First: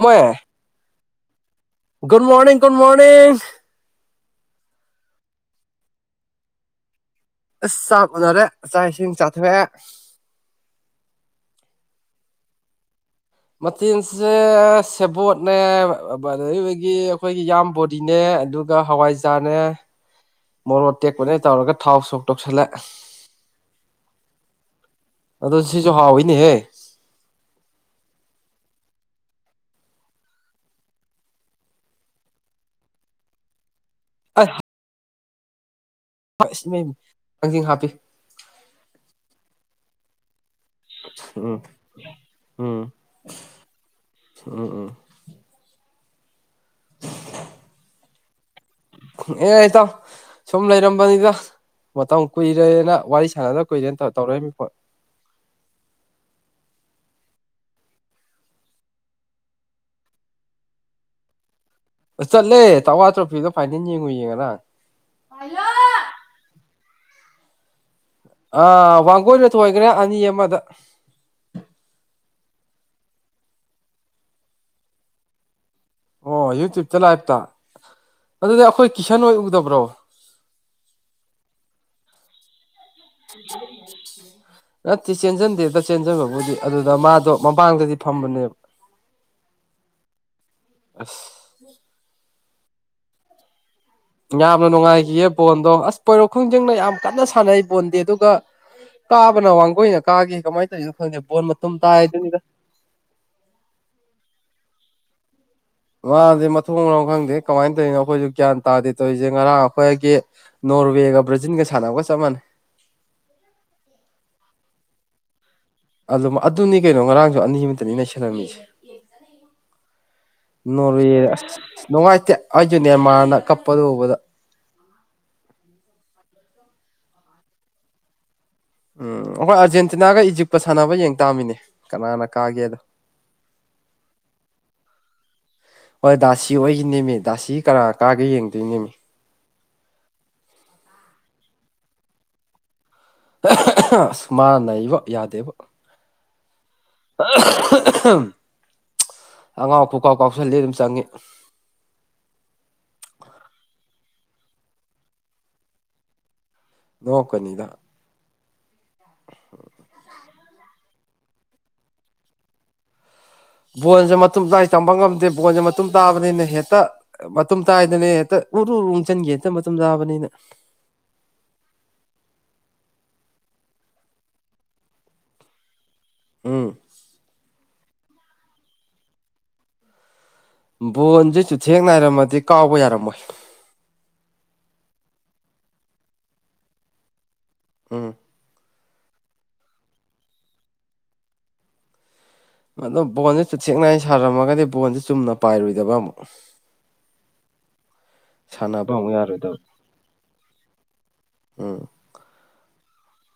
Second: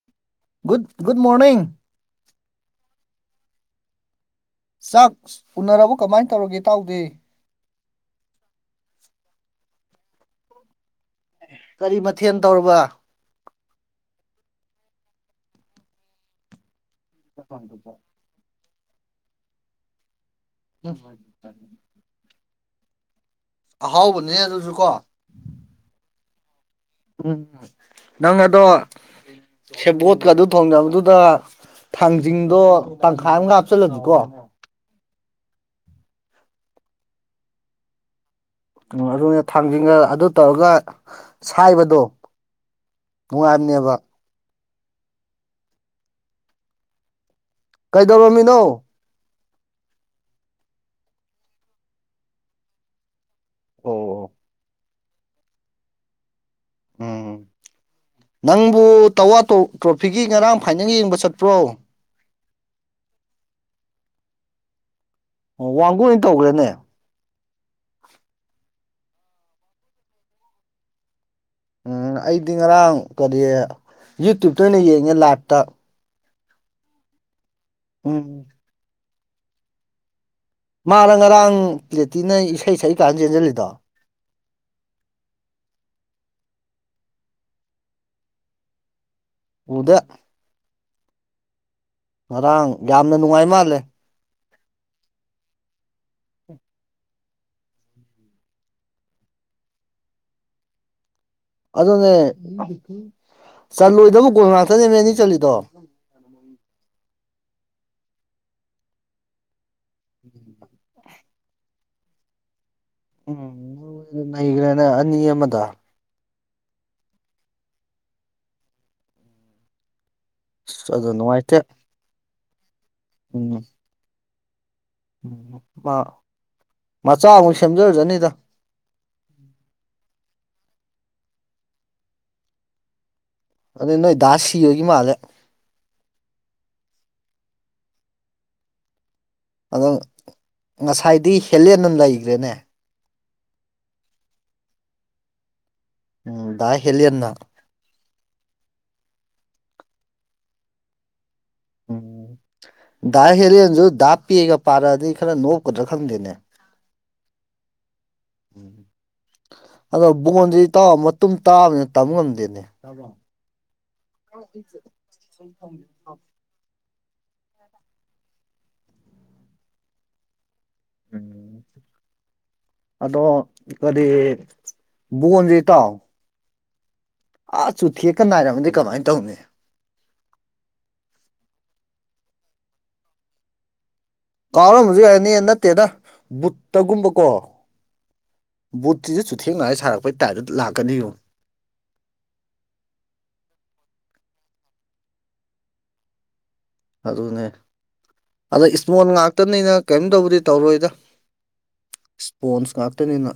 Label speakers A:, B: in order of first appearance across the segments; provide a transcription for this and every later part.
A: ꯃꯣꯏ [unintelligible]
B: ꯒꯨ good morning
A: good morning good morning
B: ꯆꯥꯛ ꯎꯅꯔꯕ ꯀꯃꯥꯏꯅ ꯇꯧꯔꯒꯦ ꯢꯇꯥꯎꯗꯤ
A: ꯑꯁ ꯆꯥꯛ ꯐꯖꯔꯦ ꯆꯥꯛ ꯏꯁꯤꯡ ꯆꯥꯊꯣꯛꯑꯦ
B: ꯀꯔꯤ ꯃꯊꯦꯟ ꯇꯧꯔꯕ?
A: ꯃꯊꯦꯟꯁꯦ ꯁꯦꯕꯣꯠꯅꯦ ꯕꯗ [unintelligible] ꯑꯩꯈꯣꯏꯒꯤ ꯏꯌꯥꯝꯕꯣꯗꯤꯅꯦ ꯑꯗꯨꯒ ꯍꯋꯥꯏꯖꯥꯔꯅꯦ꯫ ꯃꯣꯔꯣꯛ
B: ꯎꯝ
A: ꯑꯇꯦꯛꯄꯅꯦ ꯇꯧꯔꯒ ꯊꯥꯎ ꯁꯣꯛ ꯇꯧꯁꯜꯂꯦ꯫
B: ꯑꯍꯥꯎꯕꯅꯤꯅꯦ ꯑꯗꯨꯖꯨ ꯀꯣ
A: ꯑꯗꯣ ꯁꯤꯖꯨ ꯍꯥꯎꯋꯤꯅꯦꯍꯦ
B: ꯎꯝ ꯅꯪ ꯑꯗꯣ ꯁꯦꯕꯣꯠꯀ ꯑꯗꯨ ꯊꯣꯡꯅꯕꯗꯨꯗ ꯊꯥꯡꯖꯤꯡꯗꯣ ꯇꯪꯈꯥꯏ ꯑꯝꯒ ꯍꯥꯞꯆꯜꯂꯗꯤꯀꯣ
A: ꯑꯥ ꯍꯩꯁ ꯏꯃꯩꯃ ꯊꯥꯡꯖꯤꯡ ꯍꯥꯞꯄꯤ꯫
B: ꯎꯝ ꯑꯗꯨꯅꯦ ꯊꯥꯡꯖꯤꯡꯒ ꯑꯗꯨ ꯇꯧꯔꯒ꯫
A: ꯎꯝ
B: ꯁꯥꯏꯕꯗꯣ ꯅꯨꯡꯉꯥꯏꯕꯅꯦꯕ꯫
A: ꯎꯝ ꯎꯝ
B: ꯀꯩꯗꯧꯔꯝꯃꯤꯅꯣ?
A: ꯑꯦ ꯏꯇꯥꯎ ꯁꯨꯝ ꯂꯩꯔꯝꯕꯅꯤꯗ ꯃꯇꯝ ꯀꯨꯏꯔꯦꯅ ꯋꯥꯔꯤ ꯁꯥꯅꯗ ꯀꯨꯏꯔꯦꯟ ꯇ
B: ꯑꯣ
A: ꯇꯧꯔꯛꯏꯝꯃꯤ꯫
B: ꯎꯝ ꯅꯪꯕꯨ ꯇꯋꯥ ꯇꯣ ꯇ꯭ꯔꯣꯐꯤꯒꯤ ꯉꯔꯥꯡ ꯐꯥꯏꯅꯦꯟꯒ ꯌꯦꯡꯕ ꯆꯠꯄ꯭ꯔꯣ?
A: ꯑ ꯆꯠꯂꯦ ꯇꯋꯥ ꯇ꯭ꯔꯣꯐꯤꯗꯣ ꯐꯥꯏꯅꯦꯟ ꯌꯦꯡꯉꯨꯏꯌꯦ ꯉꯔꯥꯡ ꯫
B: ꯑꯣ ꯋꯥꯡꯒꯣꯏꯅ ꯇꯧꯒꯔ꯭ꯦꯅꯦ꯫
A: ꯑ ꯋꯥꯡꯒꯣꯏꯅ ꯊꯣꯏꯒꯔ꯭ꯦ ꯑꯅꯤ ꯑꯃꯗ꯫
B: ꯎꯝ ꯑꯩꯗꯤ ꯉꯔꯥꯡ ꯀꯔꯤ ꯌꯨꯇ꯭ꯌꯨꯕꯇ ꯑꯣꯏꯅ ꯌꯦꯡꯉꯦ ꯂꯥꯏꯞꯇ꯫
A: ꯑꯣ ꯌꯨꯇ꯭ꯌꯨꯕꯇ ꯂꯥꯏꯕꯇ
B: ꯎꯝ
A: ꯑꯗꯨꯗꯤ ꯑꯈꯣꯏ ꯀꯤꯁꯟ ꯍꯣꯏ ꯎꯗꯕ꯭ꯔꯣ?
B: ꯃꯥꯔ ꯉꯔꯥꯡ ꯄ꯭ꯂꯦꯇꯤꯅ ꯏꯁꯩ ꯁꯛꯏ ꯀꯥꯟ ꯆꯦꯟꯁꯤꯜꯂꯤꯗꯣ
A: [inaudible] ꯅꯠꯇꯦ ꯆꯦꯟꯖꯟꯗꯦꯗ ꯆꯦꯟꯖꯟꯕꯕꯨꯗꯤ ꯑꯗꯨꯗ ꯃꯥꯗꯣ ꯃꯃꯥꯡꯗꯗꯤ ꯐꯝꯕꯅꯦꯕ꯫
B: ꯎꯗꯦ ꯫
A: ꯑꯁ
B: ꯉꯔꯥꯡ ꯌꯥꯝꯅ ꯅꯨꯡꯉꯥꯏ ꯃꯥꯜꯂꯦ꯫
A: ꯌꯥꯝꯅ ꯅꯨꯡꯉꯥꯏꯈꯤꯌꯦ ꯕꯣꯟꯗꯣ ꯑꯁ ꯄꯣꯏꯔꯣꯛ ꯈꯣꯡꯖꯤꯡꯅ ꯌꯥꯝ ꯀꯟꯅ ꯁꯥꯟꯅꯩ ꯕꯣꯟꯗꯤ ꯑꯗꯨꯒ ꯀꯥꯕꯅ ꯋꯥꯡꯒꯣꯏꯅ ꯀꯥꯒꯤ ꯀꯃꯥꯏ ꯇꯧꯏꯅꯣ ꯈꯪꯗꯦ ꯕꯣꯟ ꯃ
B: ꯑꯗꯨꯅꯦ ꯆꯜꯂꯣꯏꯗꯕ ꯒꯣꯜ ꯉꯥꯠꯇꯅꯦꯃꯤ ꯑꯅꯤ ꯆꯜꯂꯤꯗꯣ꯫
A: ꯃꯥꯗꯤ ꯃꯊꯣꯡ ꯃꯔꯝ ꯈꯪꯗꯦ ꯀꯃꯥꯏꯟ ꯇꯧꯏꯅꯣ ꯑꯩꯈꯣꯏꯖꯨ ꯒ꯭ꯌꯥꯟ ꯇꯥꯗꯦ ꯇꯧꯏꯖꯦ ꯉꯔꯥꯡ ꯑꯩꯈꯣꯏꯒꯤ ꯅꯣꯔꯋꯦꯒ ꯕ꯭ꯔꯥꯖꯤꯟꯒ ꯁꯥꯟꯅꯕꯒ ꯆꯞ ꯃꯥꯟꯅꯩ꯫
B: ꯎꯝ ꯅꯣꯔꯋꯦꯅ ꯅꯩꯒꯔ꯭ꯦꯅꯦ ꯑꯅꯤ ꯑꯃꯗ꯫
A: ꯑꯗꯨꯝ ꯑꯗꯨꯅꯤ ꯀꯩꯅꯣ ꯉꯔꯥꯡꯖꯨ ꯑꯅꯤ ꯑꯃꯗꯅꯤ ꯅꯩꯁꯜꯂꯝꯃꯤꯖꯦ ꯫
B: ꯑꯁ ꯑꯗꯨ
A: ꯅꯣꯔꯋꯦ
B: ꯅꯨꯡꯉꯥꯏꯇꯦ
A: ꯑꯁ ꯅꯨꯡꯉꯥꯏꯇꯦ ꯑꯩꯖꯨ ꯅꯦꯃꯥꯔꯅ ꯀꯞꯄꯗꯣ ꯎꯕꯗ꯫
B: ꯎꯝ ꯃꯥ ꯃꯆꯥ ꯑꯃꯨꯛ ꯁꯦꯝꯖꯖꯔꯅꯤꯗ꯫
A: ꯎꯝ ꯑꯩꯈꯣꯏ ꯑꯥꯔꯖꯦꯟꯇꯤꯅꯥꯒ ꯏꯖꯤꯞꯀ ꯁꯥꯟꯅꯕ ꯌꯦꯡ ꯇꯥꯝꯃꯤꯅꯦ ꯀꯅꯥꯅ ꯀꯥꯒꯦꯗꯣ꯫
B: ꯑꯗꯨꯗꯤ ꯅꯣꯏ ꯗꯥ ꯁꯤꯕꯒꯤ ꯃꯥꯜꯂꯦ ꯫
A: ꯍꯣꯏ ꯗꯥꯁꯤ ꯍꯣꯏꯒꯤꯅꯦꯃꯤ ꯗꯥꯁꯤ ꯀꯅꯥ ꯀꯥꯒꯦ ꯌꯦꯡꯗꯣꯏꯅꯦꯃꯤ꯫
B: ꯑꯗꯣ ꯉꯁꯥꯏꯗꯤ ꯍꯦꯂꯦꯟꯅ ꯅꯩꯒꯔ꯭ꯦꯅꯦ꯫
A: ꯑꯁ ꯃꯥꯅ ꯅꯩꯕꯣ ꯌꯥꯗꯦꯕꯣ ꯫
B: ꯎꯝ ꯗꯥ ꯍꯦꯜꯂꯦꯟꯅ ꯫
A: [inaudible] ꯑꯉꯥꯎ ꯈꯨꯀꯥꯎ ꯀꯥꯎꯁꯜꯂꯤ ꯑꯗꯨꯝ ꯆꯪꯉꯤ꯫
B: ꯎꯝ ꯗꯥ ꯍꯦꯂꯦꯟꯖꯨ ꯗꯥ ꯄꯦꯒ ꯄꯥꯔꯛꯑꯗꯤ ꯈꯔ ꯅꯣꯞꯀꯗ꯭ꯔꯥ ꯈꯪꯗꯦꯅꯦ꯫
A: ꯅꯣꯞꯀꯅꯤꯗ꯫
B: ꯑꯗꯣ ꯕꯣꯟꯖꯤ ꯏꯇꯥꯎ ꯃꯇꯨꯡ ꯇꯥꯕꯅꯤꯅ ꯇꯝꯕ ꯉꯝꯗꯦꯅꯦ꯫
A: ꯕꯣꯟꯖꯦ ꯃꯇꯨꯝ ꯇꯏꯥ ꯇꯝꯕ ꯉꯝꯗꯦ ꯕꯣꯟꯖꯦ ꯃꯇꯨꯝ ꯇꯥꯕꯅꯤꯅ ꯍꯦꯛꯇ ꯃꯇꯨꯝ ꯇꯥꯏꯌꯦꯗꯨꯅꯤ ꯍꯦꯛꯇ ꯎꯔꯨ ꯎꯔꯨ ꯎꯪꯖꯠꯒꯤ ꯍꯦꯛꯇ ꯃꯇꯨꯝ ꯇꯥꯕꯅꯤꯅ꯫
B: ꯎꯝ
A: [inaudible]
B: ꯑꯗꯣ ꯀꯔꯤ ꯕꯣꯟꯖꯦ ꯏꯇꯥꯎ
A: ꯎꯝ꯫
B: ꯑꯥ ꯆꯨꯊꯦꯛꯀ ꯅꯥꯏꯔꯝꯃꯗꯤ ꯀꯃꯥꯏꯅ ꯇꯧꯅꯤ꯫
A: ꯕꯣꯟꯖꯦ ꯁꯨꯨꯊꯦꯡ ꯅꯥꯏꯔꯝꯃꯗꯤ ꯀꯥꯎꯕ ꯌꯥꯔꯝꯃꯣꯏ꯫
B: ꯀꯥꯎꯔꯝꯕꯖꯨ ꯌꯥꯏꯅꯤ ꯅꯠꯇꯦꯗ ꯕꯨꯠꯇꯒꯨꯝꯕꯀꯣ꯫
A: ꯎꯝ꯫
B: ꯕꯨꯠꯁꯤꯁꯨ ꯆꯨꯊꯦꯡꯅꯉꯥꯏ ꯁꯥꯔꯛꯄꯩ ꯇꯥꯏꯞꯇ ꯂꯥꯛꯀꯅꯤꯉꯣ꯫
A: ꯑꯗꯣ ꯕꯣꯟꯖꯦ ꯆꯨꯊꯦꯛ ꯅꯥꯏꯅ ꯁꯥꯔꯝꯃꯒꯗꯤ ꯕꯣꯟꯖꯦ ꯆꯨꯝꯅ ꯄꯥꯏꯔꯣꯏꯗꯕ ꯑꯃꯨꯛ꯫
B: ꯑꯗꯨꯅꯦ꯫ ꯑꯗ
A: ꯁꯥꯟꯅꯕ
B: ꯏꯁꯃꯣꯟ
A: ꯑꯃꯨꯛ ꯌꯥꯔꯣꯏꯗꯕ
B: ꯉꯥꯛꯇꯅꯤꯅ ꯀꯔꯤꯝ ꯇꯕꯨꯗꯤ ꯇꯧꯔꯣꯏꯗ꯫
A: ꯎꯝ
B: ꯄꯣꯟꯁ ꯉꯥꯛꯇꯅꯤꯅ꯫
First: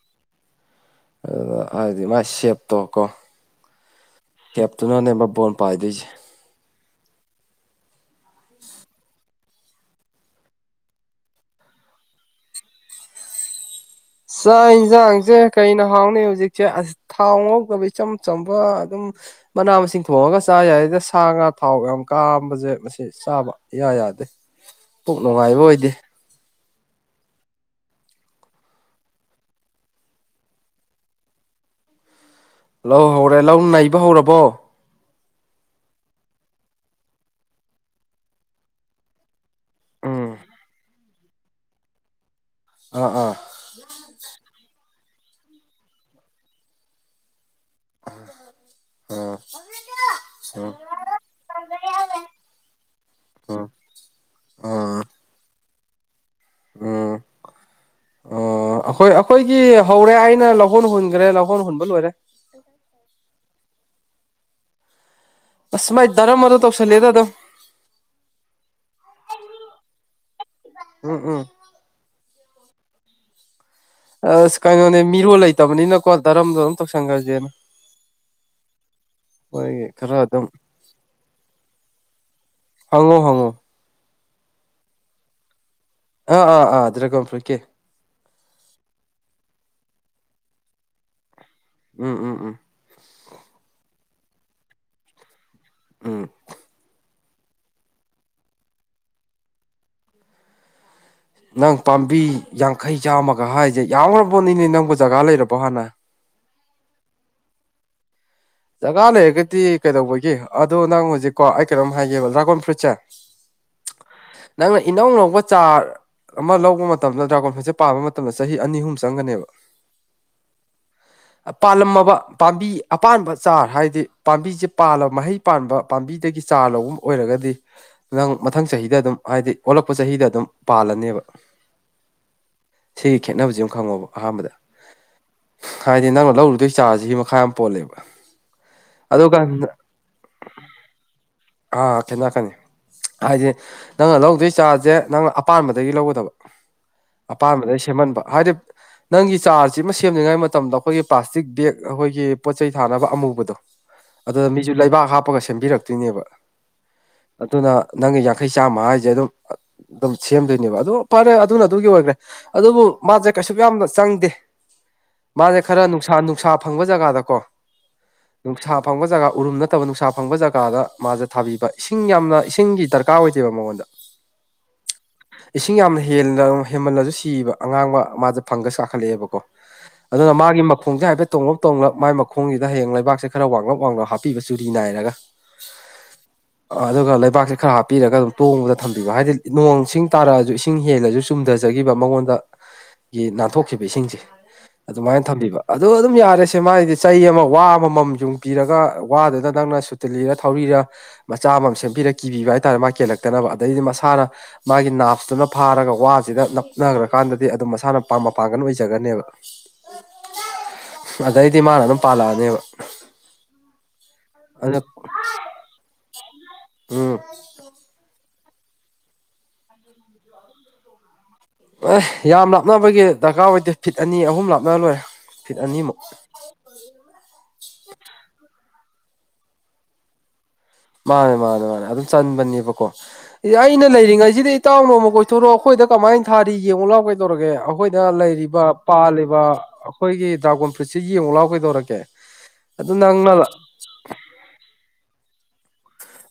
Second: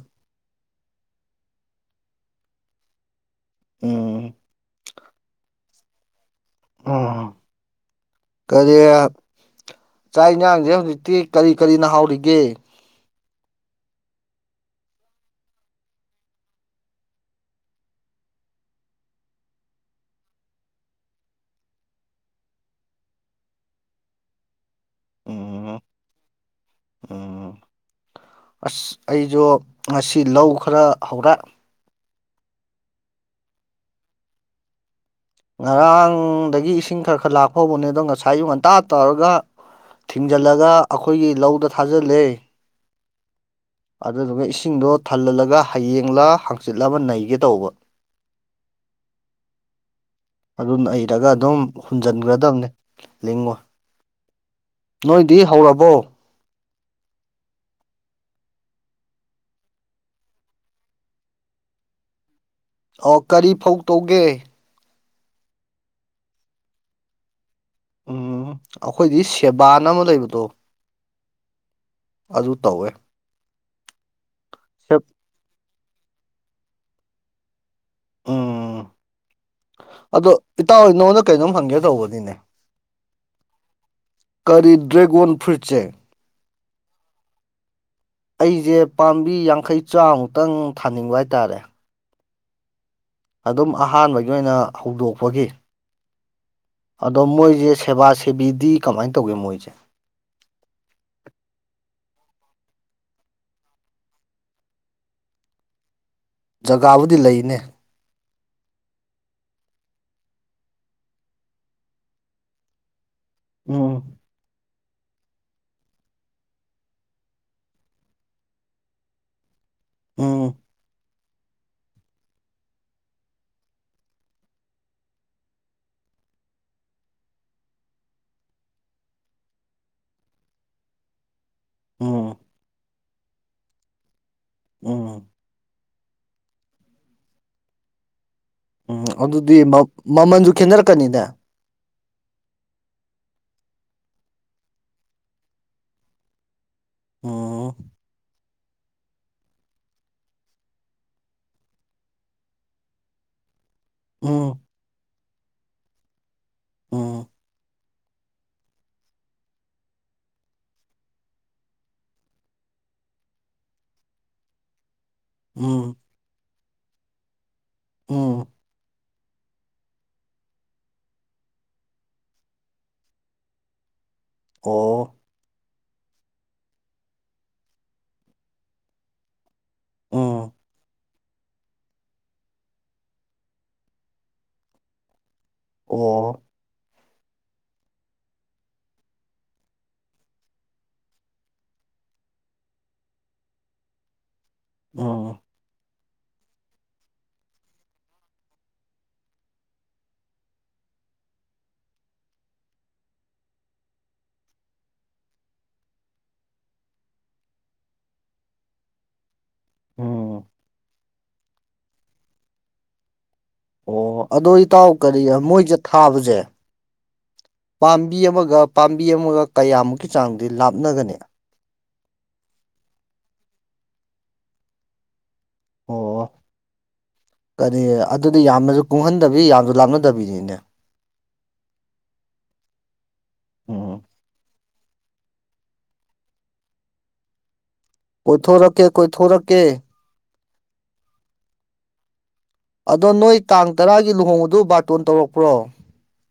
A: ꯑꯗꯨꯗ ꯍꯥꯏꯗꯤ ꯃꯥꯥꯏ ꯁꯦꯞꯇꯣ ꯀꯣ
B: ꯎꯝ
A: ꯁꯦꯞꯇꯨꯅ ꯅꯦꯕ ꯕꯣꯟ ꯄꯥꯏꯗꯣꯏꯖꯦ꯫
B: ꯑ ꯀꯔꯤ ꯆꯥꯛ ꯏꯟꯖꯥꯡꯖꯦ ꯍꯧꯖꯤꯛꯇꯤ ꯀꯔꯤ ꯀꯔꯤꯅ ꯍꯥꯎꯔꯤꯒꯦ꯫
A: ꯆꯥꯛ ꯏꯟꯖꯥꯡꯁꯦ ꯀꯩꯅ ꯍꯥꯎꯅꯤ ꯍꯧꯖꯤꯛꯁꯦ ꯊꯥꯎ ꯉꯧꯗꯕ ꯏꯆꯝ ꯆꯝꯕ ꯑꯗꯨꯝ ꯃꯅꯥ ꯃꯁꯤꯡ ꯊꯣꯡꯉꯒ ꯆꯥ ꯌꯥꯏꯗ ꯁꯥ ꯉꯥ ꯊꯥꯎ ꯌꯥꯝ ꯀꯔꯥꯝꯕꯁꯦ ꯃꯁꯤ ꯁꯦ ꯆꯥꯕ ꯏꯌꯥ ꯌꯥꯗꯦ ꯄꯨꯛ ꯅꯨꯡꯉꯥꯏꯕ
B: ꯎꯝ
A: ꯑꯣꯏꯗꯦ꯫
B: ꯎꯝ꯫ ꯑꯁ ꯑꯩꯁꯨ ꯉꯁꯤ ꯂꯧ ꯈꯔ ꯍꯧꯔꯦ꯫
A: ꯂꯧ ꯍꯧꯔꯦ ꯂꯧ ꯅꯩꯕ ꯍꯧꯔꯕꯣ꯫
B: ꯉꯔꯥꯡꯗꯒꯤ ꯏꯁꯤꯡ ꯈꯔ ꯈꯔ ꯂꯥꯛꯄ ꯍꯧꯕꯅꯦ ꯑꯗꯣ ꯉꯁꯥꯏ ꯑꯌꯨꯛ ꯉꯟꯇꯥ ꯇꯧꯔꯒ
A: ꯑꯥ
B: ꯊꯤꯡꯖꯜꯂꯒ ꯑꯩꯈꯣꯏꯒꯤ ꯂꯧꯗ ꯊꯥꯖꯜꯂꯦ꯫
A: ꯑꯥ ꯑꯥ꯫
B: ꯑꯗꯨꯗꯨꯒ ꯏꯁꯤꯡꯗꯣ ꯊꯜꯍꯜꯂꯒ ꯍꯌꯦꯡꯂꯥ ꯍꯥꯡꯆꯤꯠꯂ ꯑꯃ ꯅꯩꯒꯦ ꯇꯧꯕ꯫
A: ꯑꯥ
B: ꯑꯗꯨ ꯅꯩꯔꯒ ꯑꯗꯨꯝ ꯍꯨꯟꯖꯟꯒ꯭ꯔꯗꯕꯅꯦ ꯂꯤꯡꯉꯣꯏ
A: ꯑꯥ ꯑꯥ
B: ꯅꯣꯏꯗꯤ ꯍꯧꯔꯕꯣ꯫
A: ꯎꯝ꯫ ꯑꯣ ꯑꯩꯈꯣꯏ ꯑꯩꯈꯣꯏꯒꯤ ꯍꯧꯔꯦ ꯑꯩꯅ ꯂꯧꯍꯣꯟ ꯍꯨꯟꯒ꯭ꯔꯦ ꯂꯧꯍꯣꯟ ꯍꯨꯟꯕ ꯂꯣꯏꯔꯦ꯫
B: ꯑꯣ ꯀꯔꯤ ꯐꯧ ꯇꯧꯒꯦ꯫
A: ꯑꯁ ꯃꯥꯏ ꯗꯔꯝ ꯑꯗꯣ ꯇꯧꯁꯜꯂꯦꯗ ꯑꯗꯨꯝ꯫
B: ꯎꯝ ꯑꯩꯈꯣꯏꯗꯤ ꯁꯦꯕꯥꯅ ꯑꯃ ꯂꯩꯕꯗꯣ꯫
A: ꯎꯝ ꯎꯝ꯫
B: ꯑꯗꯨ ꯇꯧꯋꯦ꯫
A: ꯑꯁ ꯀꯩꯅꯣꯅꯦ ꯃꯤꯔꯣꯜ ꯂꯩꯇꯕꯅꯤꯅꯀꯣ ꯗꯔꯝꯗꯣ ꯑꯗꯨꯝ ꯇꯧꯁꯟꯈ꯭ꯔꯁꯦꯅ
B: ꯎꯝ
A: [inaudible] ꯃꯣꯏꯒꯤ ꯈꯔ
B: ꯑꯗꯣ
A: ꯑꯗꯨꯝ
B: ꯏꯇꯥꯎ ꯑꯩ ꯅꯉꯣꯟꯗ ꯀꯩꯅꯣꯝ ꯍꯪꯒꯦ ꯇꯧꯕꯅꯤꯅꯦ꯫
A: ꯍꯪꯉꯣ ꯍꯪꯉꯣ
B: ꯀꯔꯤ ꯗ꯭ꯔꯦꯒꯣꯟ ꯐ꯭ꯔꯨꯏꯠꯁꯦ
A: ꯑꯥ ꯑꯥ ꯑꯥ ꯗ꯭ꯔꯒꯝ ꯐꯨꯔꯤꯠ ꯀꯤ
B: ꯑꯩꯁꯦ ꯄꯥꯝꯕꯤ ꯌꯥꯡꯈꯩ ꯆꯥꯃꯨꯛꯇꯪ ꯊꯥꯅꯤꯡꯕ ꯍꯥꯏꯇꯥꯔꯦ
A: ꯎꯝ ꯎꯃ ꯎꯝ
B: ꯑꯗꯨꯝ ꯑꯍꯥꯟꯕꯒꯤ ꯑꯣꯏꯅ ꯍꯧꯗꯣꯛꯄꯒꯤ
A: ꯎꯝ
B: ꯑꯗꯣ ꯃꯣꯏꯁꯦ ꯁꯦꯕꯥ ꯁꯦꯕꯤꯗꯤ ꯀꯃꯥꯏ ꯇꯧꯒꯦ ꯃꯣꯏꯁꯦ
A: ꯅꯪ ꯄꯥꯝꯕꯤ ꯌꯥꯡꯈꯩ ꯆꯥꯝꯃꯒ ꯍꯥꯏꯁꯦ ꯌꯥꯝꯈꯔꯥꯕꯣꯠꯅꯤꯅꯦ ꯅꯪꯕꯨ ꯖꯒꯥ ꯂꯩꯔꯕꯣ ꯍꯥꯟꯅ
B: ꯖꯒꯥꯕꯨꯗꯤ ꯂꯩꯅꯦ
A: ꯖꯒꯥ ꯂꯩꯔꯒꯗꯤ ꯀꯩꯗꯧꯕꯒꯤ ꯑꯗꯣ ꯅꯪ ꯍꯧꯖꯤꯛꯀꯣ ꯑꯩ ꯀꯩꯅꯣꯝ ꯍꯥꯏꯒꯦꯕ ꯗ꯭ꯔꯥꯒꯣꯟ ꯐ꯭ꯔꯨꯇꯠꯁꯦ
B: ꯎꯃ
A: ꯅꯪꯅ ꯏꯅꯧ ꯅꯧꯕ ꯆꯥꯔ ꯑꯃ ꯂꯧꯕ ꯃꯇꯝꯗ ꯗ꯭ꯔꯥꯒꯣꯟ ꯐꯨꯠꯁꯦ ꯄꯥꯟꯕ ꯃꯇꯝꯗ ꯆꯍꯤ ꯑꯅꯤ ꯑꯍꯨꯝ ꯆꯪꯒꯅꯦꯕ
B: ꯎꯝ
A: ꯄꯥꯜꯂꯝꯃꯕ ꯄꯥꯝꯕꯤ ꯑꯄꯥꯝꯕ ꯆꯥꯔ ꯍꯥꯏꯗꯤ ꯄꯥꯝꯕꯤꯁꯦ ꯄꯥꯜꯂꯕ ꯃꯍꯩ ꯄꯥꯟꯕ ꯄꯥꯝꯕꯤꯗꯒꯤ ꯆꯥꯔ ꯂꯧꯕ ꯑꯣꯏꯔꯒꯗꯤ ꯅꯪ ꯃꯊꯪ ꯆꯍꯤꯗ ꯑꯗꯨꯝ ꯍꯥꯏꯗꯤ ꯑꯣꯜꯂꯛꯄ ꯆꯍꯤꯗ ꯑꯗꯨꯝ ꯄꯥꯜꯂꯅꯦꯕ
B: ꯎꯝ
A: ꯁꯤꯒꯤ ꯈꯦꯠꯅꯕꯁꯤ ꯑꯃ ꯈꯪꯉꯣꯕ ꯑꯍꯥꯟꯕꯗ
B: ꯎꯝ
A: ꯍꯥꯏꯗꯤ ꯅꯪꯅ ꯂꯧꯔꯨꯗꯣꯏ ꯆꯥꯔꯁꯤꯒꯤ ꯃꯈꯥ ꯌꯥꯝ ꯄꯣꯜꯂꯦꯕ
B: ꯎꯝ
A: ꯑꯗꯨꯒ
B: ꯑꯗꯨꯗꯤ ꯃ ꯃꯃꯜꯁꯨ ꯈꯦꯠꯅꯔꯛꯀꯅꯤꯅꯦ
A: ꯑꯥ ꯈꯦꯠꯅꯔꯛꯀꯅꯤ ꯍꯥꯏꯗꯤ ꯅꯪꯅ ꯂꯧꯗꯣꯏ ꯆꯥꯔꯁꯦ ꯅꯪꯅ ꯑꯄꯥꯝꯕꯗꯒꯤ ꯂꯧꯒꯗꯕ
B: ꯎꯝ
A: ꯑꯄꯥꯝꯕꯗꯑꯩ ꯁꯦꯝꯍꯟꯕ ꯍꯥꯏꯗꯤ ꯅꯪꯒꯤ ꯆꯥꯔꯁꯤ ꯑꯃ ꯁꯦꯝꯂꯤꯉꯥꯏ ꯃꯇꯝꯗ ꯑꯩꯈꯣꯏꯒꯤ ꯄ꯭ꯂꯥꯁꯇꯤꯛ ꯕꯦꯒ ꯑꯩꯈꯣꯏꯒꯤ ꯄꯣꯠ ꯆꯩꯩ ꯊꯥꯅꯕ ꯑꯃꯨꯕꯗꯨ ꯑꯗꯨꯗ
B: ꯎꯝ
A: ꯃꯤꯁꯨ ꯂꯩꯕꯥꯛ ꯍꯥꯞꯄꯒ ꯁꯦꯝꯕꯤꯔꯛꯇꯣꯏꯅꯦꯕ
B: ꯎꯝ
A: ꯑꯗꯨꯅ ꯅꯪꯒꯤ ꯌꯥꯡꯈꯩ ꯆꯥꯝꯃ ꯍꯥꯏꯁꯦ ꯑꯗꯨꯝ ꯑꯗꯨꯝ ꯁꯦꯝꯗꯣꯏꯅꯦꯕ ꯑꯗꯨ ꯐꯔꯦ ꯑꯗꯨꯅ ꯑꯗꯨꯒꯤ ꯑꯣꯏꯈ꯭ꯔꯦ ꯑꯗꯨꯕꯨ ꯃꯥꯁꯦ ꯀꯩꯁꯨ ꯌꯥꯝꯅ ꯆꯪꯗꯦ ꯃꯥꯁꯦ ꯈꯔ
B: ꯎꯝ
A: ꯅꯨꯡꯁꯥ ꯅꯨꯡꯁꯥ ꯐꯪꯕ ꯖꯒꯥꯗꯀꯣ
B: ꯎꯝ
A: ꯅꯨꯡꯁꯥ ꯐꯪꯕ ꯖꯒꯥ ꯎꯔꯨꯝ ꯅꯠꯇꯕ ꯅꯨꯡꯁꯥ ꯐꯪꯕ ꯖꯒꯥꯗ ꯃꯥꯁꯦ ꯊꯥꯕꯤꯕ ꯏꯁꯤꯡ ꯌꯥꯝꯅ ꯏꯁꯤꯡꯒꯤ ꯗꯔꯀꯥꯔ ꯑꯣꯏꯗꯦꯕ ꯃꯉꯣꯟꯗ [inaudible]
B: ꯑꯣ
A: ꯏꯁꯤꯡ ꯌꯥꯝꯅ ꯍꯦꯟ ꯍꯦꯟꯃꯜꯂꯁꯨ ꯁꯤꯕ ꯑꯉꯥꯡꯕ ꯃꯖꯦ ꯐꯪꯒꯁ ꯀꯥꯈꯠꯂꯛꯑꯦꯕꯀꯣ ꯑꯗꯨꯅ
B: ꯎꯝ
A: ꯃꯥꯒꯤ ꯃꯈꯣꯡꯁꯦ ꯍꯥꯏꯐꯦꯠ ꯇꯣꯡꯂꯞ ꯇꯣꯡꯂꯞ ꯃꯥꯏ ꯃꯈꯣꯡꯒꯤ ꯗ ꯍꯌꯦꯡ ꯂꯩꯕꯥꯛꯁꯦ ꯈꯔ ꯋꯥꯡꯂꯞ ꯋꯥꯡꯂꯞ ꯍꯥꯞꯄꯤꯕ ꯆꯨꯔꯤ ꯅꯥꯏꯔꯒ
B: ꯑꯣ
A: ꯑꯗꯨꯒ ꯂꯩꯕꯥꯛꯁꯦ ꯈꯔ ꯍꯥꯞꯄꯤꯔꯒ ꯑꯗꯨꯝ ꯇꯣꯡꯕꯗ ꯊꯝꯕꯤꯕ ꯍꯥꯏꯗꯤ ꯅꯣꯡꯁꯤꯡ ꯇꯥꯔꯛꯑꯁꯨ ꯏꯁꯤꯡ ꯍꯦꯜꯂꯁꯨ ꯆꯨꯝꯊꯖꯈꯤꯕ ꯃꯉꯣꯟꯗꯒꯤ ꯅꯥꯟꯊꯣꯛꯈꯤꯕ ꯏꯁꯤꯡꯁꯤ ꯑꯗꯨꯃꯥꯏꯅ
B: ꯎꯝ
A: ꯊꯝꯕꯤꯕ ꯑ ꯑꯗꯨꯝ ꯌꯥꯔꯁꯦ ꯃꯥꯒꯤꯗꯤ ꯆꯍꯤ ꯑꯃ ꯋꯥ ꯑꯃꯃꯝ ꯌꯨꯡꯕꯤꯔꯒ ꯋꯥꯗꯨꯗ ꯅꯪꯅ ꯁꯨꯇꯥꯂꯤꯔ ꯊꯧꯔꯤꯔ ꯃꯆꯥ ꯑꯃ ꯑꯃ ꯁꯦꯝꯕꯤꯔꯒ ꯀꯤꯕꯤꯕ ꯍꯥꯏꯇꯥꯔꯦ ꯃꯥꯥ ꯀꯦꯜꯂꯛꯇꯅꯕ ꯑꯗꯩꯗꯤ ꯃꯁꯥꯅ ꯃꯥꯒꯤ ꯅꯥꯞꯇꯨꯅ ꯐꯥꯔꯒ ꯋꯥꯁꯤꯗ ꯅꯞꯅꯈ꯭ꯔꯀꯥꯟꯗꯗꯤ ꯑꯗꯨꯝ ꯃꯁꯥꯅ ꯄ ꯃꯄꯥꯡꯒꯟ ꯑꯣꯏꯖꯒꯅꯦꯕ
B: ꯎꯝ
A: ꯑꯗꯩꯗꯤ ꯃꯥꯅ ꯑꯗꯨꯝ ꯄꯥꯜꯂꯛꯑꯅꯦꯕ
B: ꯑꯣ ꯑꯥꯗꯣ
A: ꯑꯗꯨꯅ
B: ꯏꯇꯥꯎ ꯀꯔꯤ ꯃꯣꯏꯁꯦ ꯊꯥꯕꯁꯦ
A: ꯎꯝ
B: ꯄꯥꯝꯕꯤ ꯑꯃꯒ ꯄꯥꯝꯕꯤ ꯑꯃꯒ ꯀꯌꯥꯃꯨꯛꯀꯤ ꯆꯥꯡꯗꯤ ꯂꯥꯞꯅꯒꯅꯤ
A: ꯑꯦ ꯌꯥꯝ ꯂꯥꯞꯅꯕꯒꯤ ꯗꯔꯀꯥꯔ ꯑꯣꯏꯗꯦ ꯐꯤꯠ ꯑꯅꯤ ꯑꯍꯨꯝ ꯂꯥꯞꯅꯔ ꯂꯣꯏꯔꯦ ꯐꯤꯠ ꯑꯅꯤꯃꯨꯛ
B: ꯑꯣ ꯀꯔꯤ ꯑꯗꯨꯗꯤ ꯌꯥꯝꯅꯖꯨ ꯀꯨꯡꯍꯟꯗꯕꯤ ꯌꯥꯝꯅꯖꯨ ꯂꯥꯞꯅꯗꯕꯤꯅꯤꯅꯦ
A: ꯃꯥꯅꯦ ꯃꯥꯅꯦ ꯃꯥꯅꯦ ꯑꯗꯨꯝ ꯆꯟꯕꯅꯤꯕꯀꯣ ꯑꯦ ꯑꯩꯅ
B: ꯎꯝ
A: ꯂꯩꯔꯤꯉꯩꯁꯤꯗ ꯏꯇꯥꯎ ꯅꯣꯡꯃ ꯀꯣꯏꯊꯣꯔꯛꯑꯣ ꯑꯈꯣꯏꯗ ꯀꯃꯥꯏꯟ ꯊꯥꯔꯤ ꯌꯦꯡꯉꯨ ꯂꯥꯎ ꯀꯩꯗꯧꯔꯒꯦ ꯑꯧ ꯑꯈꯣꯏꯅ ꯂꯩꯔꯤꯕ
B: ꯀꯣꯏꯊꯣꯔꯛꯀꯦ
A: ꯄꯥꯜꯂꯤꯕ
B: ꯀꯣꯏꯊꯣꯔꯛꯀꯦ
A: ꯑꯈꯣꯏꯒꯤ ꯗ꯭ꯔꯥꯒꯣꯟ ꯐ꯭ꯔꯨꯏꯠꯁꯦ ꯌꯦꯡꯉꯨ ꯂꯥꯎ ꯀꯩꯗꯧꯔꯒꯦ ꯑꯗꯨ
B: ꯑꯗꯣ
A: ꯅꯪꯅ
B: ꯅꯣꯏ ꯇꯥꯡ ꯇꯔꯥꯒꯤ ꯂꯨꯍꯣꯡꯕꯗꯨ ꯕꯥꯔꯇꯣꯟ ꯇꯧꯔꯛꯄ꯭ꯔꯣ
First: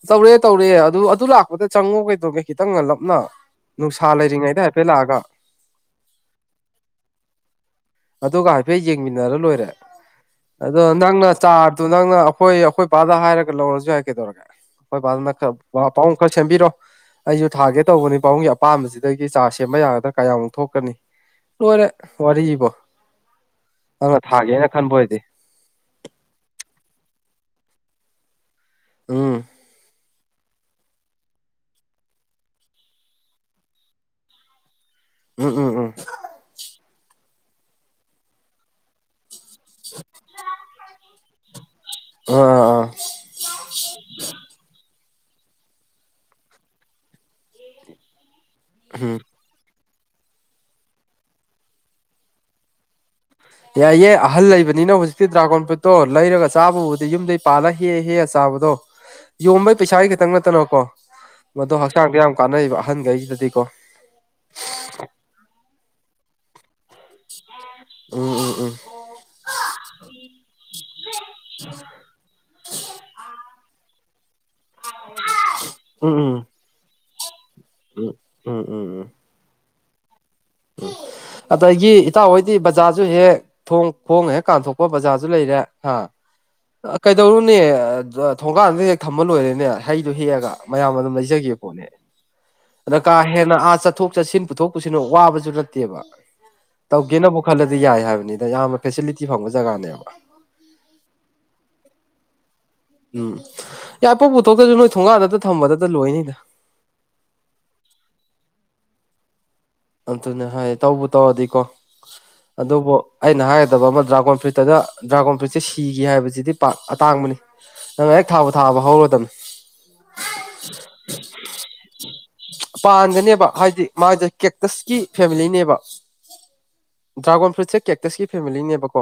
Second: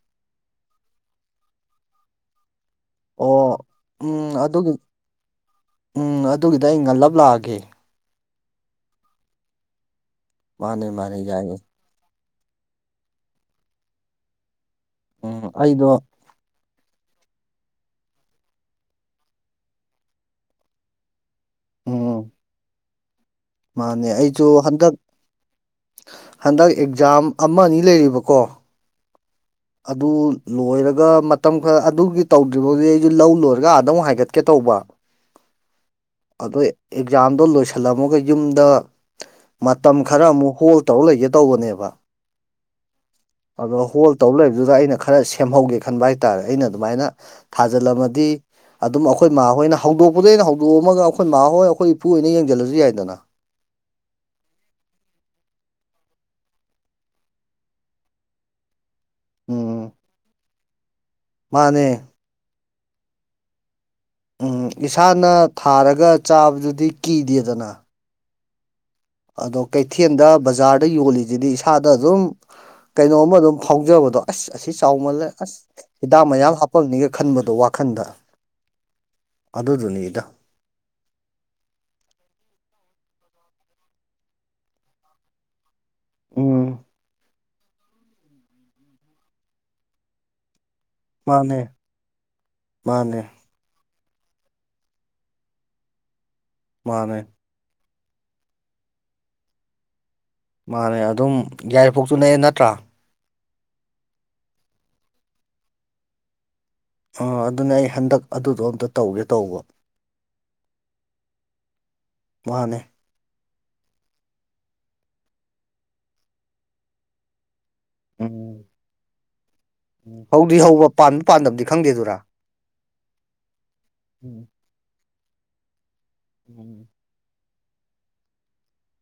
A: ꯇꯧꯔꯛꯑꯦ ꯇꯧꯔꯦ ꯑꯗꯨ ꯑꯗꯨ ꯂꯥꯛꯄꯗ ꯆꯪꯉꯛꯑꯣ ꯀꯩꯗꯧꯒꯦ ꯈꯤꯇꯪ ꯉꯜꯂꯞꯅ
B: ꯑꯣ
A: ꯅꯨꯡꯁꯥ
B: ꯎꯝ
A: ꯂꯩꯔꯤꯉꯩꯗ
B: ꯑꯗꯨꯒꯤ
A: ꯍꯥꯏꯐꯦꯠ ꯂꯥꯛꯑꯒ
B: ꯎꯝ ꯑꯗꯨꯒꯤꯗ ꯑꯩ ꯉꯜꯂꯞ ꯂꯥꯛꯑꯒꯦ
A: ꯑꯗꯨꯒ ꯍꯥꯏꯐꯦꯠ ꯌꯦꯡꯃꯤꯟꯅꯔ ꯂꯣꯏꯔꯦ ꯑꯗꯣ
B: ꯃꯥꯅꯦ ꯃꯥꯅꯦ
A: ꯅꯪꯅ ꯆꯥ
B: ꯌꯥꯏꯌꯦ
A: ꯇꯨ ꯅꯪꯅ ꯑꯈꯣꯏ ꯑꯈꯣꯏ ꯄꯥꯗ ꯍꯥꯏꯔꯒ ꯂꯧꯔꯁꯨ ꯌꯥꯏ ꯀꯩꯗꯧꯔꯒꯦ ꯑꯈꯣꯏ ꯄꯥꯗꯅ
B: ꯎꯝ
A: ꯈꯔ ꯄꯥ
B: ꯑꯩꯗꯣ
A: ꯄꯥꯕꯨꯡ [unintelligible] ꯁꯦꯝꯕꯤꯔꯣ ꯑꯩꯖꯨ ꯊꯥꯒꯦ ꯇꯧꯕꯅꯤ ꯄꯥꯕꯨꯡꯒꯤ ꯑꯄꯥꯝꯕꯁꯤꯗꯒꯤ ꯆꯥꯔ ꯁꯦꯝꯕ ꯌꯥꯒꯗ꯭ꯔꯥ ꯀꯌꯥꯃꯨꯛ ꯊꯣꯛꯀꯅꯤ ꯂꯣꯏꯔꯦ
B: ꯎꯝ
A: ꯋꯥꯔꯤꯕꯣ
B: ꯃꯥꯅꯦ
A: ꯅꯪꯅ
B: ꯑꯩꯖꯨ
A: ꯊꯥꯒꯦꯅ
B: ꯍꯟꯗꯛ
A: ꯈꯟꯕ ꯑꯣꯏꯗꯤ
B: ꯍꯟꯗꯛ ꯑꯦꯛꯖꯥꯝ ꯑꯃ ꯑꯅꯤ ꯂꯩꯔꯤꯕꯀꯣ
A: ꯎꯝ
B: ꯑꯗꯨ ꯂꯣꯏꯔꯒ ꯃꯇꯝ ꯈꯔ ꯑꯗꯨꯒꯤ ꯇꯧꯗ꯭ꯔꯤꯕꯧꯗꯤ ꯑꯩꯖꯨ ꯂꯧ ꯂꯣꯏꯔꯒ ꯑꯥꯗ ꯑꯃꯨꯛ ꯍꯥꯏꯒꯠꯀꯦ ꯇꯧꯕ
A: ꯎꯝ ꯎꯝ ꯎꯝ
B: ꯑꯗꯣꯢ ꯑꯦꯛꯖꯥꯝꯗꯣ ꯂꯣꯏꯁꯜꯂꯝꯃꯒ ꯌꯨꯝꯗ ꯃꯇꯝ ꯈꯔ ꯑꯃꯨꯛ ꯍꯣꯜ ꯇꯧꯔ ꯂꯩꯒꯦ ꯇꯧꯕꯅꯦꯕ
A: ꯎꯪ ꯑꯥ ꯑꯥ
B: ꯑꯗꯣ ꯍꯣꯜ ꯇꯧ ꯂꯩꯕꯗꯨꯗ ꯑꯩꯅ ꯈꯔ ꯁꯦꯝꯍꯧꯒꯦ ꯈꯟꯕ ꯍꯥꯏꯇꯥꯔꯦ ꯑꯩꯅ ꯑꯗꯨꯃꯥꯏꯅ ꯊꯥꯖꯜꯂꯝꯃꯗꯤ ꯑꯗꯨꯝ
A: ꯎꯝ
B: ꯑꯈꯣꯏ ꯃꯥꯍꯣꯏꯅ ꯍꯧꯗꯣꯛꯄꯗ ꯑꯩꯅ ꯍꯧꯗꯣꯛꯑꯝꯃꯒ ꯑꯈꯣꯏ ꯃꯥ ꯍꯣꯏ ꯑꯈꯣꯏ ꯏꯄꯨ ꯍꯣꯏꯅ ꯌꯦꯡꯖꯜꯂꯖꯨ ꯌꯥꯏꯗꯅ
A: ꯌꯥꯏꯌꯦ ꯑꯍꯜ ꯂꯩꯕꯅꯤꯅ ꯍꯨꯖꯤꯛꯇꯤ ꯗ꯭ꯔꯥꯒꯣꯟ ꯐ꯭ꯔꯨꯏꯠꯇꯣ ꯂꯩꯔꯒ ꯆꯥꯕꯕꯨꯗꯤ ꯌꯨꯝꯗꯩ ꯄꯥꯜꯂ ꯍꯦꯛꯑ ꯍꯦꯛꯑ ꯆꯥꯕꯗꯣ ꯌꯣꯟꯕꯩ
B: ꯎꯝ
A: ꯄꯩꯁꯥꯒꯤ ꯈꯤꯇꯪ ꯅꯠꯇꯅꯀꯣ ꯃꯗꯣ
B: ꯃꯥꯅꯦ
A: ꯍꯛꯆꯥꯡꯗ ꯌꯥꯝ ꯀꯥꯟꯅꯩꯕ ꯑꯍꯟꯒꯩꯖꯤꯗꯗꯤꯀꯣ
B: ꯎꯝ ꯏꯁꯥꯅ ꯊꯥꯔꯒ ꯆꯥꯕꯗꯨꯗꯤ ꯀꯤꯗꯦꯗꯅꯥ
A: ꯎꯝ ꯎꯝ ꯎꯝ
B: ꯑꯗꯣ ꯀꯩꯊꯦꯟꯗ ꯕꯖꯥꯔꯗ ꯌꯣꯜꯂꯤꯖꯤꯗꯤ ꯏꯁꯥꯗ ꯑꯗꯨꯝ ꯀꯩꯅꯣꯝꯃ ꯑꯗꯨꯝ ꯐꯥꯎꯖꯕꯗꯣ ꯑꯁ ꯑꯁꯤ ꯆꯥꯎꯃꯜꯂꯦ ꯑꯁ
A: ꯎꯝ
B: ꯍꯤꯗꯥꯛ
A: ꯎꯝ
B: ꯃꯌꯥꯝ ꯍꯥꯞꯄꯝꯅꯤꯒ ꯈꯟꯕꯗꯣ ꯋꯥꯈꯟꯗ
A: ꯎꯝ ꯎꯝ ꯎꯝ ꯎꯝ
B: ꯑꯗꯨꯗꯨꯅꯤꯗ
A: [unintelligible] ꯑꯗꯒꯤ ꯏꯇꯥꯎꯍꯣꯏꯗꯤ ꯕꯖꯥꯔꯖꯨ ꯍꯦꯛ ꯊꯣꯡ ꯈꯣꯡꯅ ꯍꯦꯛ ꯀꯥꯟꯊꯣꯛꯄ ꯕꯖꯥꯔꯖꯨ ꯂꯩꯔꯦ ꯍꯥ
B: ꯎꯝ
A: ꯑ ꯀꯩꯗꯧꯔꯨꯅꯤ [unintelligible] ꯊꯣꯡꯒꯥꯟꯗ ꯍꯦꯛ ꯊꯝꯃ ꯂꯣꯏꯔꯦꯅꯦ ꯍꯩꯗꯨ ꯍꯦꯛꯑꯒ ꯃꯌꯥꯝ ꯑꯗꯨꯝ ꯂꯩꯖꯒꯦ
B: ꯃꯥꯅꯦ
A: [unintelligible] ꯑꯗ ꯀꯥ
B: ꯃꯥꯅꯦ
A: ꯍꯦꯟꯅ ꯑꯥ ꯆꯠꯊꯣꯛ ꯆꯠꯁꯤꯟ ꯄꯨꯊꯣꯛ ꯄꯨꯁꯤꯟ ꯋꯥꯕ ꯖꯨ ꯅꯠꯇꯦꯕ
B: ꯃꯥꯅꯦ
A: ꯇꯧꯒꯦꯅꯕꯨ ꯈꯜꯂꯗꯤ ꯌꯥꯏ ꯍꯥꯏꯕꯅꯤꯗ ꯌꯥꯝꯅ ꯐꯦꯁꯤꯂꯤꯇꯤ ꯐꯪꯕ ꯖꯒꯥꯅꯦꯕ
B: ꯃꯥꯅꯦ ꯑꯗꯨꯝ ꯌꯥꯢꯔꯤꯄꯣꯛꯁꯨꯨ ꯅꯛꯑꯦ ꯅꯠꯇ꯭ꯔꯥ
A: ꯎꯝ ꯌꯥꯏꯔꯤꯄꯣꯛ ꯄꯨꯊꯣꯛꯇꯖꯨ ꯅꯣꯏ ꯊꯣꯡꯒꯥꯥꯟꯗꯇ ꯊꯝꯕꯗꯇ ꯂꯣꯏꯔꯅꯤꯗ
B: ꯑ ꯑꯗꯨꯅꯦ ꯑꯩ ꯍꯟꯗꯛ ꯑꯗꯨꯗꯣ ꯑꯝꯇ ꯇꯧꯒꯦ ꯇꯧꯕ
A: ꯑꯗꯨꯅꯦ ꯍꯥꯏꯌꯦ ꯇꯧꯕꯨ ꯇꯧꯔꯗꯤꯀꯣ
B: ꯃꯥꯅꯦ
A: ꯑꯗꯨꯕꯨ ꯑꯩꯅ ꯍꯥꯏꯒꯗꯕ ꯑꯃ ꯗ꯭ꯔꯥꯒꯣꯟ ꯐ꯭ꯔꯨꯏꯠꯇꯒ ꯗ꯭ꯔꯥꯒꯣꯟ ꯐ꯭ꯔꯨꯏꯠꯁꯦ ꯁꯤꯒꯦ ꯍꯥꯏꯕꯖꯤꯗꯤ ꯄꯥꯛ ꯑꯇꯥꯡꯕꯅꯤ ꯅꯪ ꯍꯦꯛ ꯊꯥꯕꯨ
B: ꯎꯝ
A: ꯊꯥꯔꯕ ꯍꯧꯔꯗꯝꯅꯤ
B: ꯎꯝ ꯍꯧꯗꯤ ꯍꯧꯕ ꯄꯥꯟꯕ ꯄꯥꯟꯗꯕꯗꯤ ꯈꯪꯗꯦꯗꯨꯔꯥ
A: ꯄꯥꯟꯒꯅꯦꯕ ꯍꯥꯏꯗꯤ ꯃꯥꯁꯦ
B: ꯎꯝ
A: ꯀꯦꯛꯇꯁꯀꯤ ꯐꯦꯃꯤꯂꯤꯅꯦꯕ
B: ꯎꯝ
A: ꯗ꯭ꯔꯥꯒꯣꯟ ꯐ꯭ꯔꯨꯠꯁꯦ ꯀꯦꯛꯇꯁꯀꯤ ꯐꯦꯃꯤꯂꯤꯅꯦꯕꯀꯣ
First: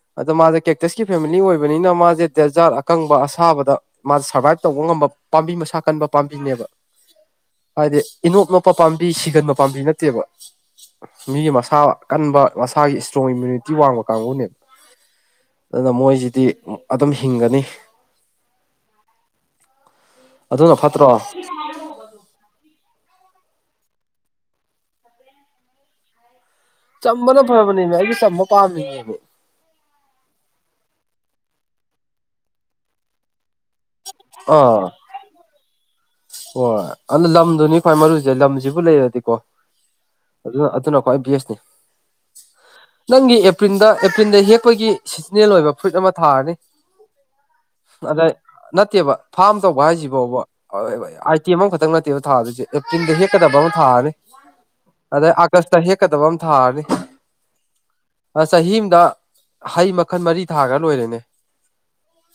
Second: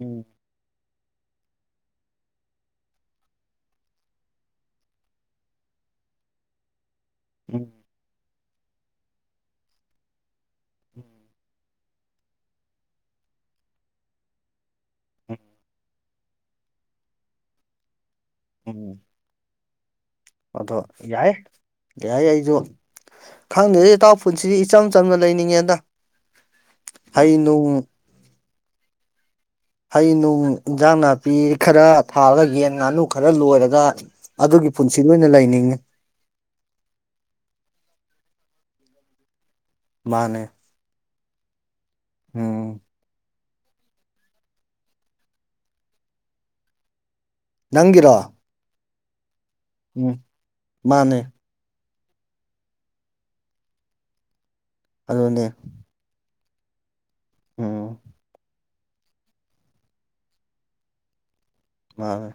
B: ꯎꯝ
A: ꯑꯗꯣ ꯃꯥꯁꯦ ꯀꯦꯛ ꯇꯁꯀꯤ ꯐꯦꯃꯤꯂꯤ ꯑꯣꯏꯕꯅꯤꯅ ꯃꯥꯖꯦ ꯗꯦꯖꯥꯔꯠ ꯑꯀꯪꯕ ꯑꯁꯥꯕꯗ ꯃꯥ ꯁꯔꯚꯥꯏꯚ ꯇꯧꯕ ꯉꯝꯕ ꯄꯥꯝꯕꯤ ꯃꯁꯥ ꯀꯟꯕ ꯄꯥꯝꯕꯤꯅꯦꯕ ꯍꯥꯏꯗꯤ ꯏꯅꯣꯞ ꯅꯣꯞꯄ ꯄꯥꯝꯕꯤ ꯁꯤꯒꯟꯕ ꯄꯥꯝꯕꯤ ꯅꯠꯇꯦꯕ
B: ꯎꯝ
A: ꯃꯤ ꯃꯁꯥ ꯀꯟꯕ ꯃꯁꯥꯒꯤ ꯏꯁꯇ꯭ꯔꯣꯡ ꯏꯝꯃ꯭ꯌꯨꯅꯤꯇꯤ ꯋꯥꯡꯕ ꯀꯥꯡꯕꯨꯅꯦꯕ
B: ꯎꯝ
A: ꯑꯗꯨꯅ ꯃꯣꯏꯁꯤꯗꯤ ꯑꯗꯨꯝ ꯍꯤꯡꯒꯅꯤ
B: ꯎꯝ
A: ꯑꯗꯨꯅ
B: ꯑꯗꯣ
A: ꯐꯠꯇ꯭ꯔꯣ
B: ꯌꯥꯏ ꯀꯩ ꯍꯥꯏ ꯑꯩꯖꯨ ꯈꯪꯗꯦꯗ ꯏꯇꯥꯎ ꯄꯨꯟꯁꯤꯁꯦ ꯏꯆꯝ ꯆꯝꯅ ꯂꯩꯅꯤꯡꯉꯦꯗ ꯍꯩ
A: ꯆꯝꯕꯅ
B: ꯅꯨꯡ
A: ꯐꯕꯅꯦꯃꯤ ꯑꯩꯗꯤ ꯆꯝꯕ ꯄꯥꯝꯃꯤꯅꯦꯃꯤ
B: ꯍꯩ ꯅꯨꯡ ꯏꯟꯖꯥꯡ ꯅꯥꯄꯤ ꯈꯔ ꯐꯔꯒ ꯌꯦꯟ ꯉꯥꯅꯨ ꯈꯔ ꯂꯣꯏꯔꯒ ꯑꯗꯨꯒꯤ
A: ꯑꯥ
B: ꯄꯨꯟꯁꯤꯗꯨ ꯑꯣꯏꯅ ꯂꯩꯅꯤꯡꯉꯦ
A: ꯍꯣꯏ ꯑꯗꯨ ꯂꯝꯗꯨꯅꯤ ꯈ꯭ꯋꯥꯏ ꯃꯔꯨꯁꯦ ꯂꯝꯁꯤꯕꯨ ꯂꯩꯔꯗꯤꯀꯣ
B: ꯃꯥꯅꯦ
A: ꯑꯗꯨ ꯑꯗꯨꯅ ꯈ꯭ꯋꯥꯏ ꯕꯦꯁꯅꯤ
B: ꯎꯝ
A: ꯁꯨꯡꯒꯤ ꯑꯦꯄ꯭ꯔꯤꯜꯗ ꯑꯦꯄ꯭ꯔꯤꯜꯗ ꯍꯦꯛꯄꯒꯤ ꯁꯤꯖꯟꯅꯦꯜ ꯑꯣꯏꯕ ꯐ꯭ꯔꯨꯏꯠ ꯑꯃ ꯊꯥꯔꯅꯤ
B: ꯅꯪꯒꯤꯔꯣ
A: ꯑꯗꯩꯩ ꯅꯠꯇꯦꯕ ꯐꯥꯝ ꯇꯧꯕ ꯍꯥꯏꯁꯤ
B: ꯎꯝ
A: ꯐꯥꯎꯕ
B: ꯃꯥꯅꯦ
A: [unintelligible] ꯑꯥꯏꯇꯦꯝ ꯑꯃꯈꯛꯇꯪ ꯅꯠꯇꯦꯕ ꯊꯥꯗꫭꯏꯁꯤ ꯑꯦꯄ꯭ꯔꯤꯜꯗ ꯍꯦꯛꯀꯗꯕ ꯑꯃ ꯊꯥꯔꯅꯤ ꯑꯗꯩ
B: ꯑꯗꯨꯅꯦ
A: ꯑꯥꯒꯁꯇ ꯍꯦꯛ ꯀꯗꯕꯝ ꯊꯥꯔꯅꯤ
B: ꯎꯝ
A: ꯑꯁ ꯆꯍꯤ ꯑꯃꯗ ꯍꯩ ꯃꯈꯜ ꯃꯔꯤ ꯊꯥꯒ꯭ꯔ ꯂꯣꯏꯔꯦꯅꯦ
B: ꯃꯥꯅꯦ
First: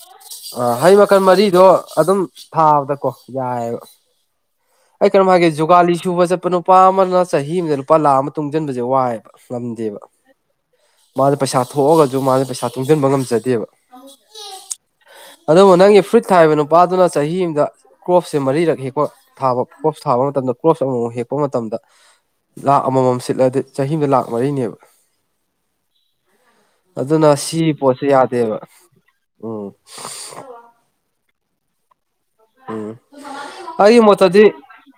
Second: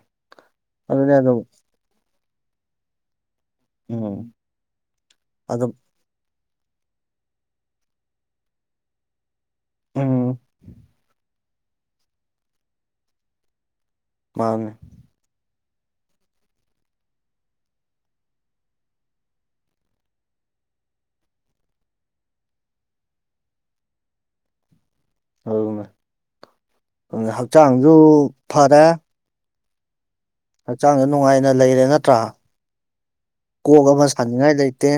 A: ꯑ ꯍꯩ
B: ꯑꯗꯨꯅꯦ
A: ꯃꯈꯜ
B: ꯑꯗꯨꯝ
A: ꯃꯔꯤꯗꯣ ꯑꯗꯨꯝ ꯊꯥꯕꯗꯀꯣ ꯌꯥꯏꯑꯕ
B: ꯎꯝ
A: ꯑꯩ ꯀꯩꯅꯣꯝ ꯍꯥꯏꯒꯦ
B: ꯑꯗꯨꯝ
A: ꯖꯨꯒꯥꯂꯤ ꯁꯨꯕ ꯆꯠꯄ ꯅꯨ ꯄꯥ ꯑꯃꯅ ꯆꯍꯤ ꯑꯃꯗ ꯂꯨꯄꯥ ꯂꯥꯈ ꯑꯃ ꯇꯨꯡꯁꯤꯟꯕꯁꯦ ꯋꯥꯏꯑꯕ ꯉꯝꯗꯦꯕ
B: ꯎꯝ
A: ꯃꯥ ꯄꯩꯁꯥ ꯊꯣꯛꯑꯒꯁꯨ ꯃꯥꯖꯦ ꯄꯩꯁꯥ ꯇꯨꯡꯖꯟꯕ ꯉꯝꯖꯗꯦꯕ
B: ꯃꯥꯟꯅꯤ
A: ꯑꯗꯨꯕꯨ ꯅꯪꯒꯤ ꯐ꯭ꯔꯨꯏꯠ ꯊꯥꯏꯕ ꯅꯨꯄꯥꯗꯨꯅ ꯆꯍꯤ ꯑꯃꯗ ꯀ꯭ꯔꯣꯞꯁꯦ ꯃꯔꯤꯔꯛ ꯍꯦꯛꯄ ꯊꯥꯕ ꯀ꯭ꯔꯣꯞꯁ ꯊꯥꯕ ꯃꯇꯝꯗ ꯀ꯭ꯔꯣꯞꯁ ꯑꯃꯃꯨꯛ ꯍꯦꯛꯄ ꯃꯇꯝꯗ ꯂꯥꯛ ꯑꯃ ꯃꯝ ꯁꯤꯠꯂꯗꯤ ꯆꯍꯤ ꯑꯝꯗ ꯂꯥꯛ ꯃꯔꯤꯅꯦꯕ
B: ꯑꯗꯨꯅꯦ
A: ꯑꯗꯨꯅ ꯁꯤ ꯄꯣꯠꯁꯦ ꯌꯥꯗꯦꯕ ꯎꯝ
B: ꯍꯛꯆꯥꯡꯖꯨ ꯅꯨꯡꯉꯥꯏꯅ ꯂꯩꯔꯦ ꯅꯠꯇ꯭ꯔꯥ ꯀꯣꯛ
A: ꯑꯩꯒꯤ
B: ꯑꯃ
A: ꯃꯣꯠꯇꯗꯤ
B: ꯁꯥꯅꯤꯡꯉꯥꯏ ꯂꯩꯇꯦ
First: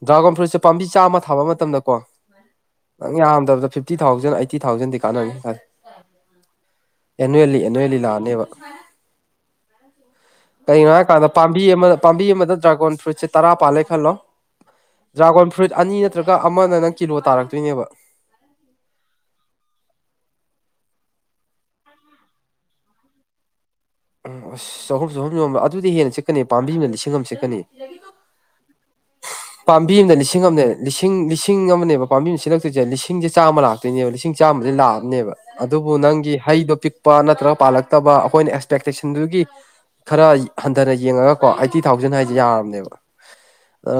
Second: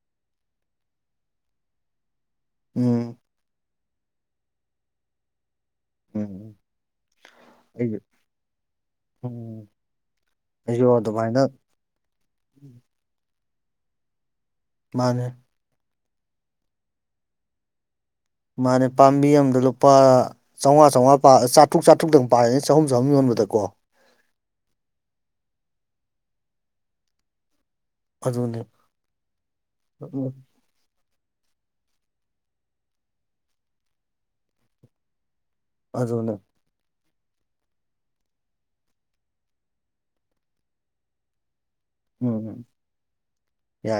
A: ꯗ꯭ꯔꯥꯒꯣꯟ ꯐ꯭ꯔꯨꯏꯠꯁꯦ ꯄꯥꯝꯕꯤ ꯆꯥꯝꯃ ꯊꯥꯕ ꯃꯇꯝꯗꯀꯣ ꯅꯪ
B: ꯎꯝ
A: ꯌꯥꯝꯗꯕꯗ ꯐꯤꯞ ꯇꯤ ꯊꯥꯎꯖꯟ ꯑꯩꯥꯏꯠꯇꯤ ꯊꯥꯎꯖꯟꯗꯤ ꯀꯥꯟꯅꯅꯤ ꯈꯜ
B: ꯎꯝ
A: ꯑꯦꯅꯨꯋꯦꯜꯂꯤ
B: ꯑꯩꯁꯨ
A: ꯑꯦꯅꯨꯋꯜꯂꯤ ꯂꯥꯛꯑꯅꯦꯕ
B: ꯎꯝ ꯑꯩꯁꯨ
A: ꯀꯔꯤꯒꯤꯅꯣ ꯍꯥꯏꯔꯀꯥꯟꯗ
B: ꯑꯗꯨꯃꯥꯏꯅ
A: ꯄꯥꯝꯕꯤ ꯑꯃꯗ ꯄꯥꯝꯕꯤ ꯑꯃꯗ ꯗ꯭ꯔꯥꯒꯣꯟ ꯐ꯭ꯔꯨꯏꯠꯁꯦ ꯇꯔꯥ ꯄꯥꯜꯂꯦ ꯈꯜꯂꯣ
B: ꯃꯥꯅꯦ
A: ꯗ꯭ꯔꯥꯒꯣꯟ ꯐ꯭ꯔꯨꯏꯠ ꯑꯅꯤ ꯅꯠꯇ꯭ꯔꯒ ꯑꯃꯅ ꯅꯪ ꯀꯤꯂꯣ ꯇꯥꯔꯛꯇꯣꯏꯅꯦꯕ
B: ꯃꯥꯅꯦ ꯄꯥꯝꯕꯤ ꯑꯝꯗ ꯂꯨꯄꯥ ꯆꯥꯝꯉꯥ ꯆꯝꯉꯥ ꯄꯥ ꯆꯥꯇ꯭ꯔꯨꯛ ꯆꯥꯇ꯭ꯔꯨꯛꯇꯪ ꯄꯔꯅꯤ ꯆꯍꯨꯝ ꯆꯍꯨꯝ ꯌꯣꯟꯕꯗꯀꯣ
A: ꯎꯝ ꯑꯁ ꯆꯍꯨꯝ ꯆꯍꯨꯝ ꯌꯣꯟꯕ ꯑꯗꯨꯗꯤ ꯍꯦꯟꯅ ꯁꯤꯠꯀꯅꯤ ꯄꯥꯝꯕꯤꯝꯅ ꯂꯤꯁꯤꯡ ꯑꯃ ꯁꯤꯠꯀꯅꯤ
B: ꯑꯗꯨꯅꯦ
A: ꯄꯥꯝꯕꯤ ꯑꯃꯗ ꯂꯤꯁꯤꯡ ꯑꯃꯅꯦ ꯂꯤꯁꯤꯡ ꯂꯤꯁꯤꯡ ꯑꯃꯅꯦꯕ ꯄꯥꯝꯕꯤ ꯑꯃ ꯁꯤꯜꯂꯛꯇꯣꯏꯁꯦ ꯂꯤꯁꯤꯡꯁꯦ ꯆꯥꯝꯃ ꯂꯥꯛꯇꯣꯏꯅꯦꯕ ꯂꯤꯁꯤꯡ ꯆꯥꯝꯃꯁꯦ ꯂꯥꯛꯑꯕꯅꯦꯕ ꯑꯗꯨꯕꯨ ꯅꯪꯒꯤ
B: ꯑꯗꯨꯅꯦ
A: ꯍꯩꯗꯣ ꯄꯤꯛ ꯄ ꯅꯠꯇ꯭ꯔꯒ ꯄꯥꯜꯂꯛꯇꯕ ꯑꯩꯈꯣꯏꯅ ꯑꯦꯛꯁꯄꯦꯛꯇꯦꯁꯟꯗꯨꯒꯤ ꯈꯔ ꯍꯟꯊꯅ ꯌꯦꯡꯉꯒ ꯀꯣ ꯑꯩꯠꯇꯤ ꯊꯥꯎꯖꯟ ꯍꯥꯏꯁꯦ
B: ꯎꯝ
A: ꯌꯥꯔꯕꯅꯦꯕ
B: ꯌꯥꯏ